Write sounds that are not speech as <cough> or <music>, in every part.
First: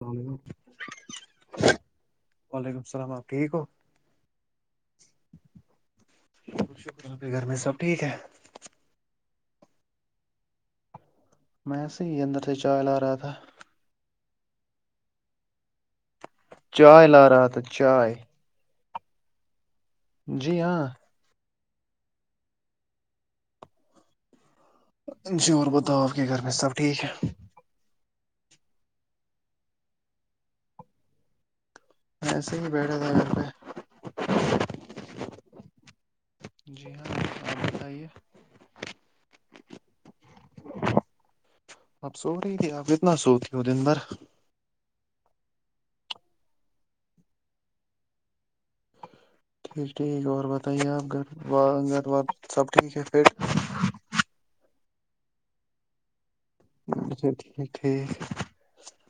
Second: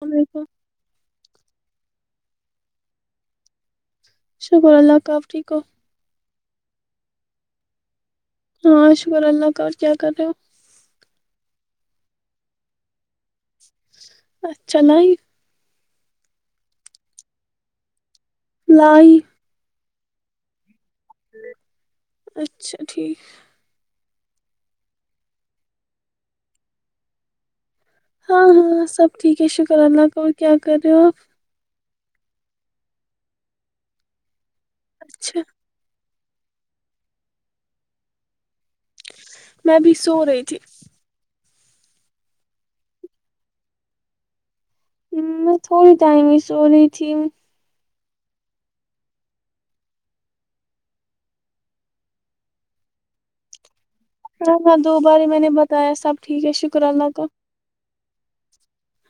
ہ علیکم وعلیکم السلام آپ ٹھیک ہو شکر اللہ کا آپ ٹھیک ہو ب شکر ال آپ کے گھر میں سب ٹھیک ہے ہاں شکر اللہ کا اور کیا کر رہے ہو میںسے ہی اندر سے چائے ل آ رہا تھا اچھا نہیں چائے لا رہا تھا چائے لائی جی ہاں اچھا ٹھیک جی اور بتاؤ آپ کے گھر میں سب ٹھیک ہے ہاں ہاں سب ٹھیک ہے شکر اللہ کا اور کیا کر رہے ہو آپ ایسے ہی بیڑے تھا گ پہ اچھا جی ہاں آپ بتائیے میں بھی سو رہی تھی اب سو رہی ت آپ اتنا سوتی ہو دیندر ہ میں تھوڑی ٹائم ہی سو رہی تھی ٹھیک ٹھیک اور بتائیے آپ گھر گھر وار سب ٹھیک ہے پھر ہاں ہاں دو بار میں نے بتایا سب ٹھیک ہے شکر اللہ کا اچھا ٹھیک ٹھیک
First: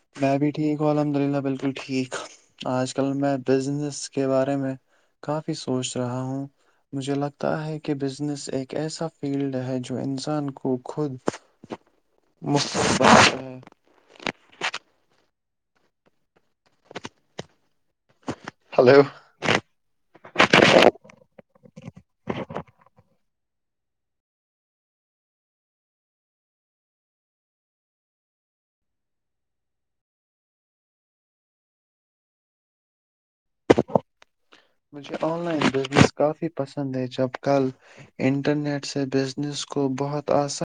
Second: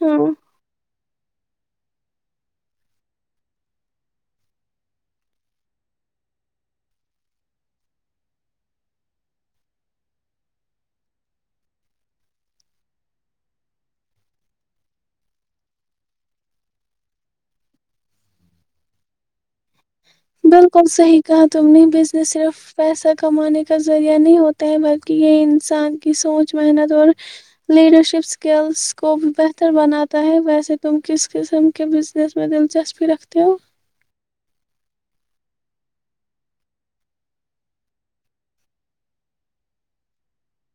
ہاں میں بھی ٹھیک ہوںالم الحمد للہ بالکل ٹھیک آج کل میں بزنس کے بارے میں کافی سوچ رہا ہوں مجھے لگتا ہے کہ بزنس ایک ایسا فیلڈ ہے جو انسان کو خود مصفف ہلو بالکل صحیح کہ تم نہیں بزنس صرف پیسہ کمانے کا ذریعہ نہیں ہوتا ہے بلکہ یہ انسان کی سوچ محنت اور لیڈرشپ اسکلس کو بھی بہتر بناتا ہے ویسے تم کس قسم کے بزنس میں دلچسپی رکھتے ہو مجھے آن لائن بزنس کافی پسند ہے جب کل انٹرنیٹ سے بزنس کو بہت آسان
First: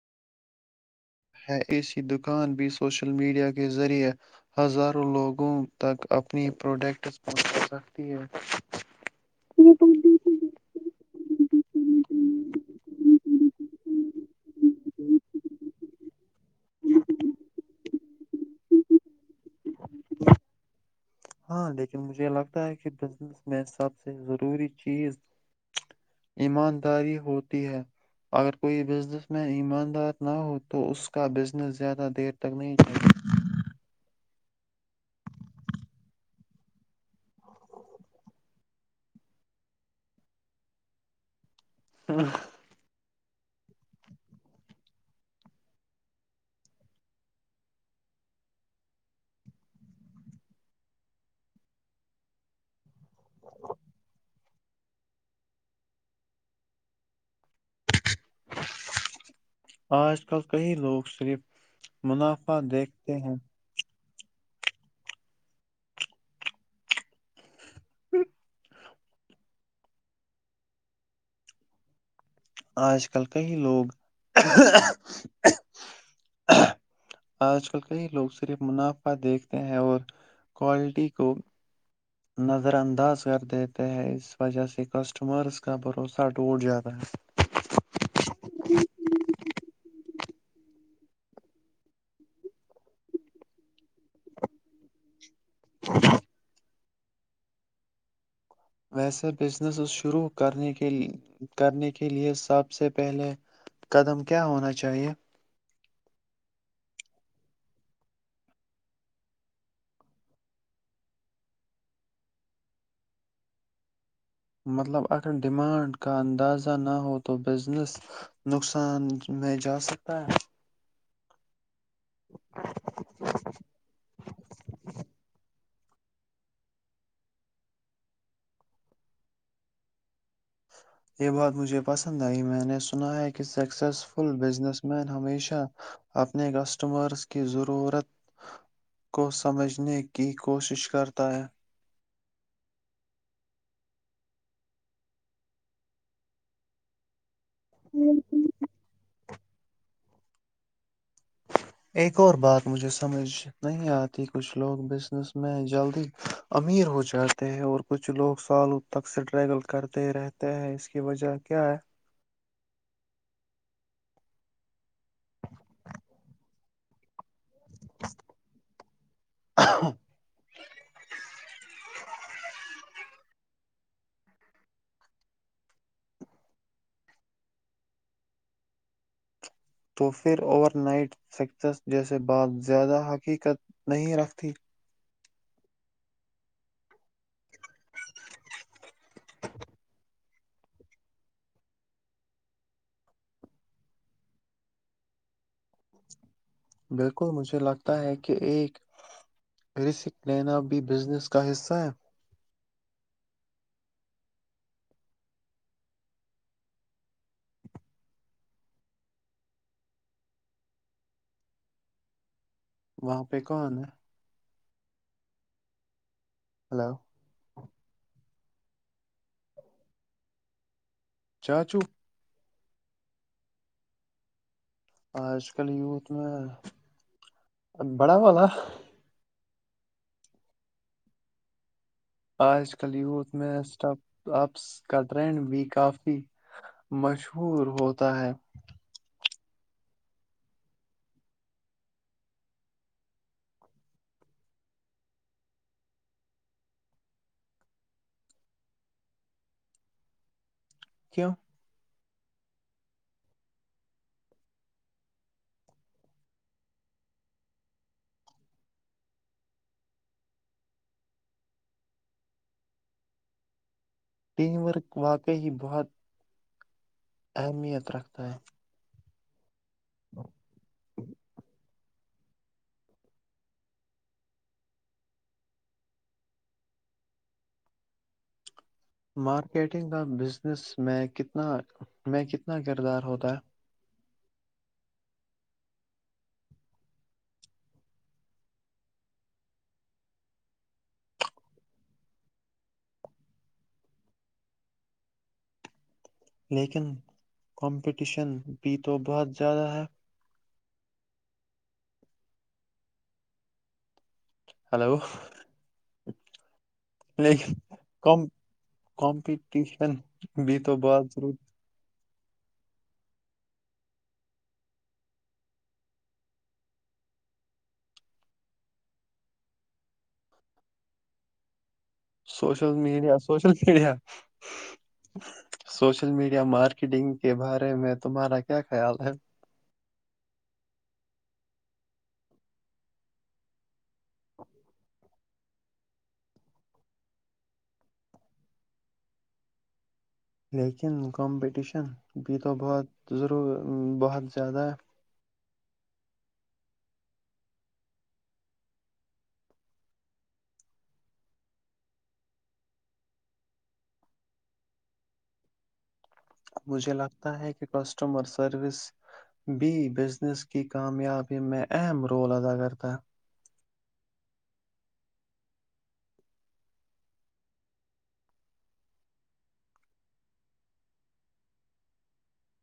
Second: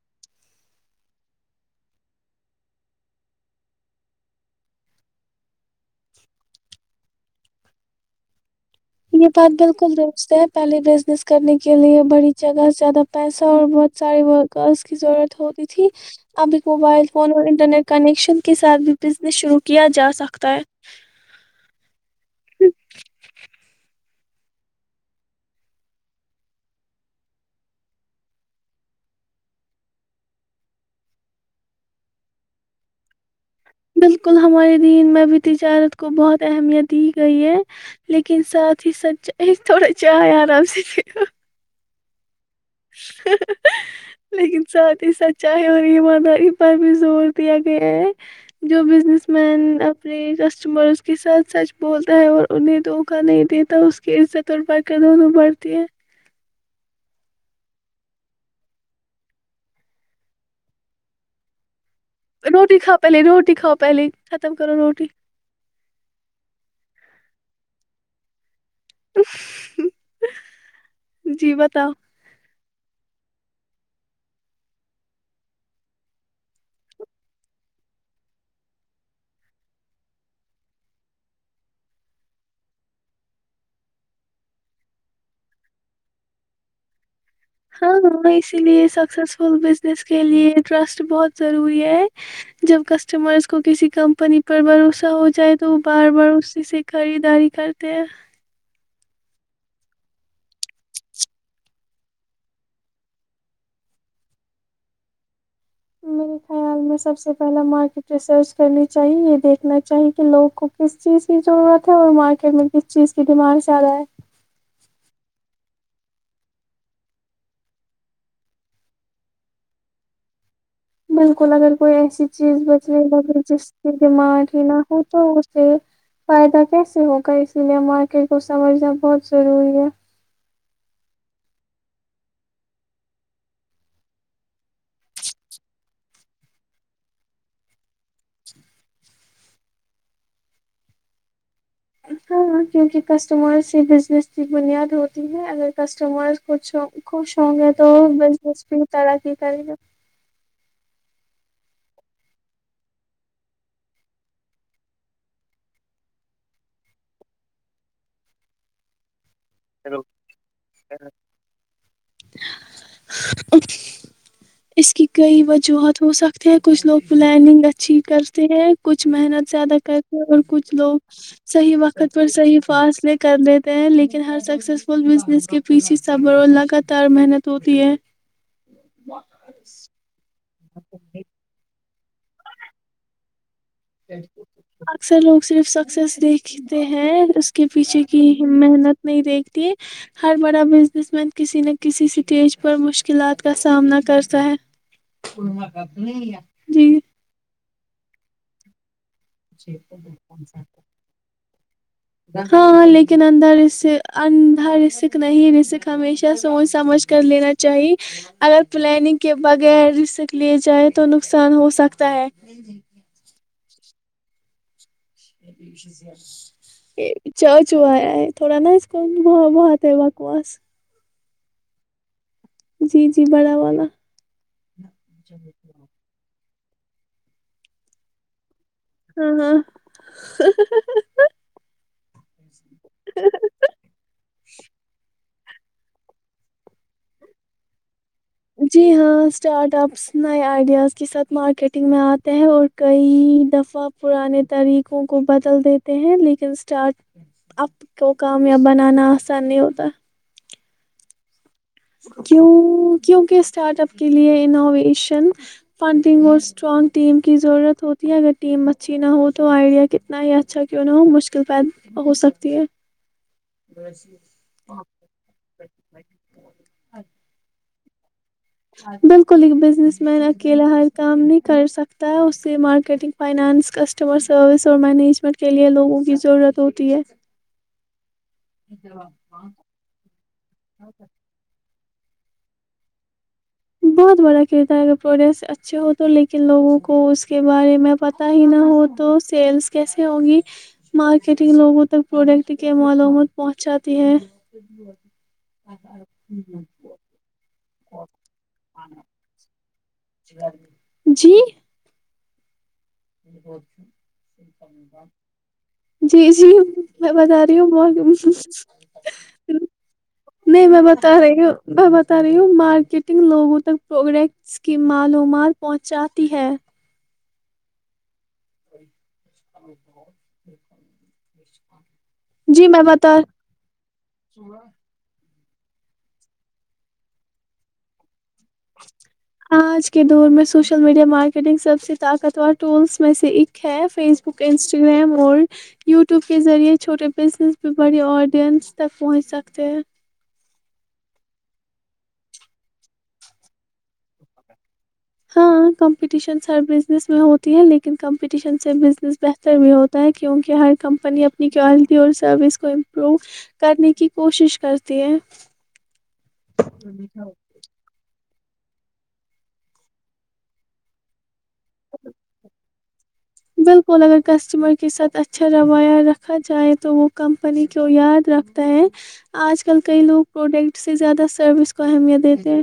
ہے ایسی دکان بھی سوشل میڈیا کے ذریعے ہزاروں لوگوں تک اپنی پروڈکٹس پہنچا سکتی ہے یہ بات بالکل دوست ہے پہلے بزنس کرنے کے لیے بڑی جگہ سے زیادہ پیسہ اور بہت ساریے ورکرس کی ضرورت ہوتی تھی ابھی موبائل فون اور انٹرنیٹ کنیکشن کے ساتھ بھی بزنس شرو کیا جا سکتا ہے ہاں لیکن مجھے لگتا ہے کہ بزنس میں سب سے ضروری چیز ایمانداری ہوتی ہے اگر کوئی بزنس مین ایماندار نہ ہو تو اس کا بزنس زیادہ دیر تک نہیں چاہے بالکل ہمارے دین میں بھی تجارت کو بہت اہمیت دی گئی ہے لیکن ساتھ ہی سچ ہی تھوڑا چاہے آرام سے سھو <unintelligible> لیکن ساتھ ہی سچائی اور ایمانداری پر بھی زور دیا گیا ہے جو بزنس مین اپنے کسٹمرس کے ساتھ سچ بولتا ہے اور انہیں دھوکا نہیں دیتا اس کی عزت اور بڑھ کر دونوں بڑھتی ہیں آج کل کئی لوگ صرف منافع روٹی کا پہ دیکھتے لی ہیں روٹی کا پہلی ختم کرو روٹی جی بتاؤ آج کل کئی لوگ آج کل کئی لوگ صرف منافع دیکھتے ہیں اور کوالٹی کو نظر انداز کر دیتے ہیں اس وجہ سے کسٹمرس کا بھروسہ ٹوٹ جاتا ہے ہاں ہاں اسی لیے سکسسفل کے لیے ٹرسٹ بہت ضروری ہے جب کسٹمرس کو کسی کمپنی پر بھروسہ ہو چاہے تو وہ بار بار اس سےیک خریداری کرتے ہیں ویسے بزنس شروع کرنے کے کرنے کے لیے سب سے پہلے قدم کیا ہونا چاہیے میرے خیال میں سب سے پہلاے مارکیٹ ریسرچ کرنی چاہی یہ دیکھنا چاہی کہ لوگوں کو کس چیز کی ضرورت ہے اور مارکیٹ میں کس چیز کی بیمانڈ زیادہ ہے مطلب اگر ڈیمانڈ کا اندازہ نہ ہو تو بزنس نقصان میں جاسکتا ہے بالکل اگر کوئی ایسی چیز بچنے لگے جس کے دماغ ہی نہ ہو تو اسے فائدہ کیسے ہوگا اسی لیے مارکیٹ کو سمجھنا بہت ضروری ہے ہے یہ بات مجھے پسند آئی میں نے سنا ہے کہ سکسیزفل بزنس مین ہمیشہ اپنے کسٹمرس کی ضرورت کو سمجھنے کی کوشش کرتا ہے ہاں کیونکہ کسٹمر سے بزنس کی بنیاد ہوتی ہے اگر کسٹمر کچھ خش ہ گے تو ہے بزنس بھی تر کیی کری گا ایک اور بات مجھے سمجھ نہیں آتی کچھ لوگ بزنس میں جلدی امیر ہو جاتے ہیں اور کچھ لوگ سالوں تک ٹریول کرتے رہتے ہیں اس کی وجہ کیا ہے اس کی کئی وجوہات ہو سکتی ہیں کچھ لوگ پلاننگ اچھی کرتے ہیں کچھ محنت زیادہ کرتے ہیں اور کچھ لوگ صحیح وقت قت پر صحیح فاصلے کر دیتے ہیں لیکن ہر سکسیسفل بزنس کے پیچھے سبر لگاتار محنت ہوتی ہے توف پھر اوور نائٹ سکسس جیسے بعات زیادہ حقیقت نہیں رکھتی <unintelligible> اکثر لوگ صرف سکسیس دیکھتے ہیں اس کے پیچھے کی محنت نہیں دیکھتی ہر بڑا بزنس مین کسی نہ کسی اسٹیج پر مشکلات کا سامنا کرتا ہے جی بالکل مجھے لگتا ہے ہوتا ہے کہ ایک رسک لینا بھی بزنس کا حصہ ہے ہاں ہاں لیکن اندر اس اندا رسک نہیں رسک ہمیشہ سوچ سمجھ کر لینا چاہیے اگر پلاننگ کے بغیر رسک لے جائ تو نقصان ہو سکتا ہے وہاں پہ کون ہے یہ بھی ہلو <unintelligible> چاچ ہو آیا ہے تھوڑا نہیں کرن ب بہتے ہے بکواس چاچو جی جی بڑا والا آج کل یوتھ میں بڑا والا ہ آج کل یوتھ میں سٹب آپ کا ٹرینڈ بھی کافی مشہور ہوتا ہے جی ہاں اسٹارٹ اپس نئے آئیڈیاز کے ساتھ مارکیٹنگ میں آتے ہیں اور کئی دفعہ پرانے طریقوں کو بدل دیتے ہیں لیکن اسٹارٹ اپ کو کامیاب بنانا آسان نہیں ہوتا کیوں کیوں کیوںکہ اسٹارٹ اپ کے لئے انوویشن فنڈنگ اور اسٹرانگ ٹیم کی ضرورت ہوتی ہے اگر ٹیم اچھی نہ ہو تو آئیڈیا کتنا ہی اچھا کیوں نہ ہو مشکل پیدا ہو سکتی ہے ٹیم ورک واقعی بہت اچھا اہمیت رکھتا ہے بالک ل کے ب بنس مین اکیلا ہر کام نہیں کر سکتا تا اس سے مارکیٹنگ فائنانس کسٹمر سروس اور مینجمنٹ کے لیئے لوگوں کی ضرورت ہوتی ہے مارکیٹنگ کا بزنس میں کتنا میں کتنا کردار ہوتا ہے بہت بڑا کرتا ہے اگر پروڈکٹ اچھے ہو تو لیکن لوگوں کو اس کے بارے میں پتتا ہی نہ ہو تو سیلس کیسے ہوگی مارکیٹنگ لوگوں تک پروڈکٹ کے معلومات پہنچاتی ہے لیکن کمپٹیشن بھی تو بہت زیادہ ہے جی ب بت ہلو <unintelligible> جی جی میں بتا لیکن رہی ہوں کم کمپٹیشن بھی نہیں تو میں بتا بہت ضرور رہی ہوں میں طریوں مارکیٹنگ لوگوں تک پروڈکٹس کی معلومات پہنچاتی ہے اور <inaudible> social media social media social media marketing کے بارے میں تمہارا کیا خیال ہے آج کے دور میں سوش سوشل میڈیا مارکیٹنگ سب سے طاقتور ٹولس میں سے ایک ہے فیس بک انسٹاگرام اور یوٹیوب کے ذریعے چھوٹے بزنس بھی بڑے آڈینس تک پہنچ سکتے ہیں لیکن کمپٹیشن بھی تو بہت ضرور بہت زیادہ ہاں کمپٹیشنس ہر بزنس میں ہوتی ہے لیکن کمپٹیشن سے بزنس بہتر بھی ہوتا ہے کیونکہ ہر کمپنی اپنی کوالٹی اور سروس کو امپروو کرنے کی کوشش کرتی ہے مجھے لگتا ہے کہ کسٹمرس سروس بی بزنس کی کامیابی میں اہم رول ادا کرتا ہے بالکل اگر کسٹمر کے ساتھ اچھا روایہ رکھا جائے تو وہ کمپنی کو یاد رکھتا ہے آج کل کئی لوگ پروڈکٹ سے زیادہ سروس کو اہمیت دیتے ہیں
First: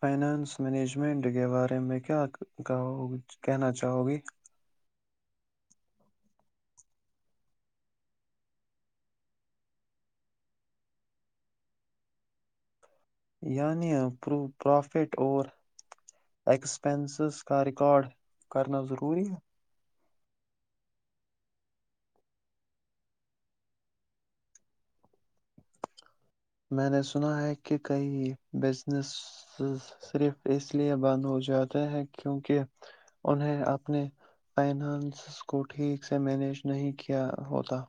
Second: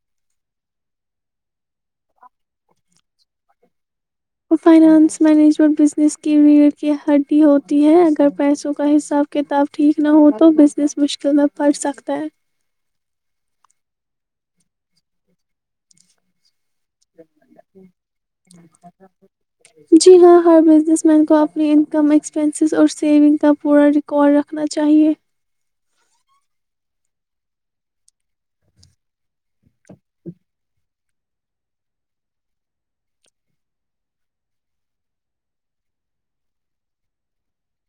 فائنانس مینجمنٹ کے بارے میں کیا کہنا چاہو گی فائنانس مینجمنٹ بزنس کی ریڑھ کی ہڈی ہوتی ہے اگر پیسوں کا حساب کتاب ٹھیک نہ ہو تو بزنس مشکل میں پڑ سکتا ہے یعنی پرافٹ اور ایکسپینسز کا ریکارڈ کرنا ضروری جی ہاں ہر بزنس مین کو اپنی انکم ایکسپینسز اور سیونگ کا پورا ریکارڈ رکھنا چاہیے میں نے سنا ہے کہ کئی بزنس صرف اس لیے بند ہو جاتے ہیں کیونکہ انہیں اپنے فائنانس کو ٹھیک سے مینج نہیں کیا ہوتا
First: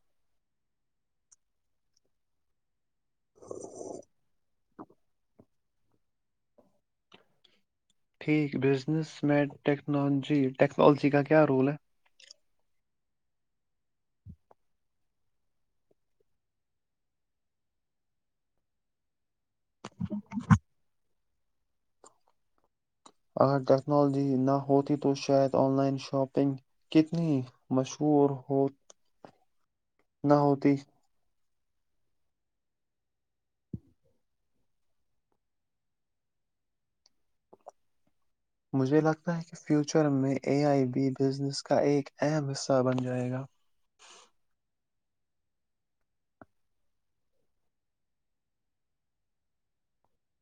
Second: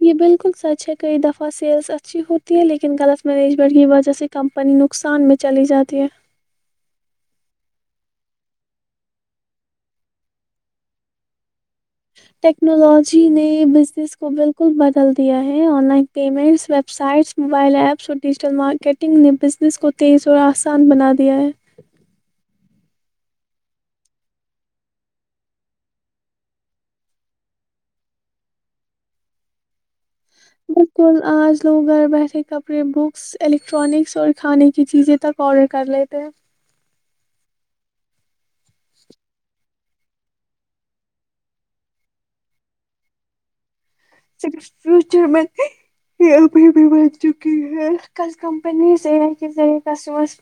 یہ بالکل سچ ہے کئی دفع سیلز اتچھی ہوتی ہے لیکن غلط میننیجمنٹ کی وجہ سے کمپنی اپنی نقصان میں چلی جاتی ہے ٹھیک بزنس میں ٹیکنالوجی ٹیکنالوجی کا کیا رول ہے ٹیکنالوجی نے بزنس کو بالکل بدل دیا ہے online payments websites mobile apps اور ڈیجیٹل مارکیٹنگ نے ب جس کو تیز اور آسان بناات دیا ہے اگر ٹیکنالوجی نہ ہوتی تو شاید آن لائن شاپنگ کتنی مشہور ہو نہ ہوتی بالکل آج لوگ گھر بیٹھے کپڑے بکس الیکٹرانکس اور کھانے کی چیزیں تک آڈر کر لیتے ہیں مجھے لگتا ہے کہ فیوچر میں اے آئی بی بزنس کا ایک اہم حصہ بن جائے گا فیوچر میں یہ ابھی بھی بج چکی ہے ک کمپنیزع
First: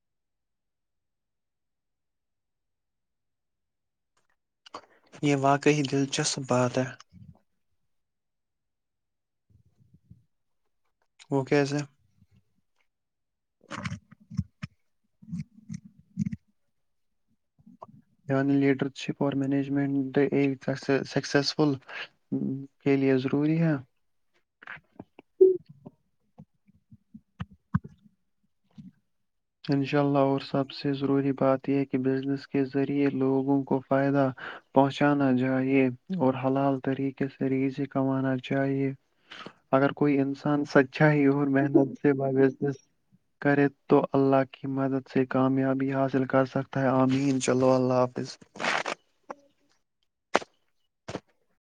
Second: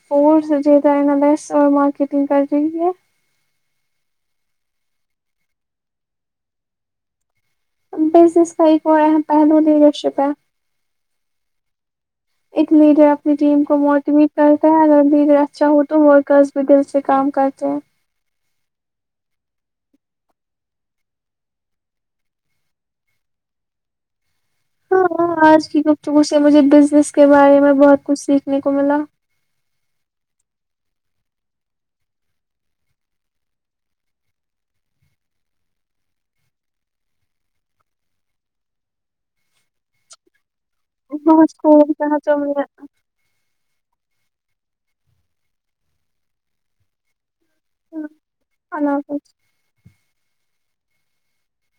ف اور مارکیٹنگ کر رہی ہے یہ واقعی دلچسپ بات ہے بیسائی کو ہے پہلو لیڈرشپ ہے اوکے سے ایک لیڈر اپنی ٹیم کو موٹیویٹ کرتا ہے اگر لیڈر اچھا ہو تو ورکرس بھی دل سے کام کرتے ہیں لیڈر شپ اور مینجمنٹ سکسیزفل کے لیے ضروری ہے ہاں ہاں آج کییکتے ب سے مجھے بزنس کے بارے میں بہت کچھ سیکھنے کو ملا انشاء اللہ اور سب سے ضروری بات یہ کہ بزنس کے ذریعے لوگوں کو فائدہ پہنچانا چاہے اور حلال طریقے سے ریزیں کمانا چاہیے اگر کوئی انسان س اچھا ہی اور بہت محنت خوب سے کہا تم ب نے سے کرے تو اللہ کی مدد سے کامیابی حاصل کر سکتا ہے آمین چلو اللہ حافظ اللہ حافظ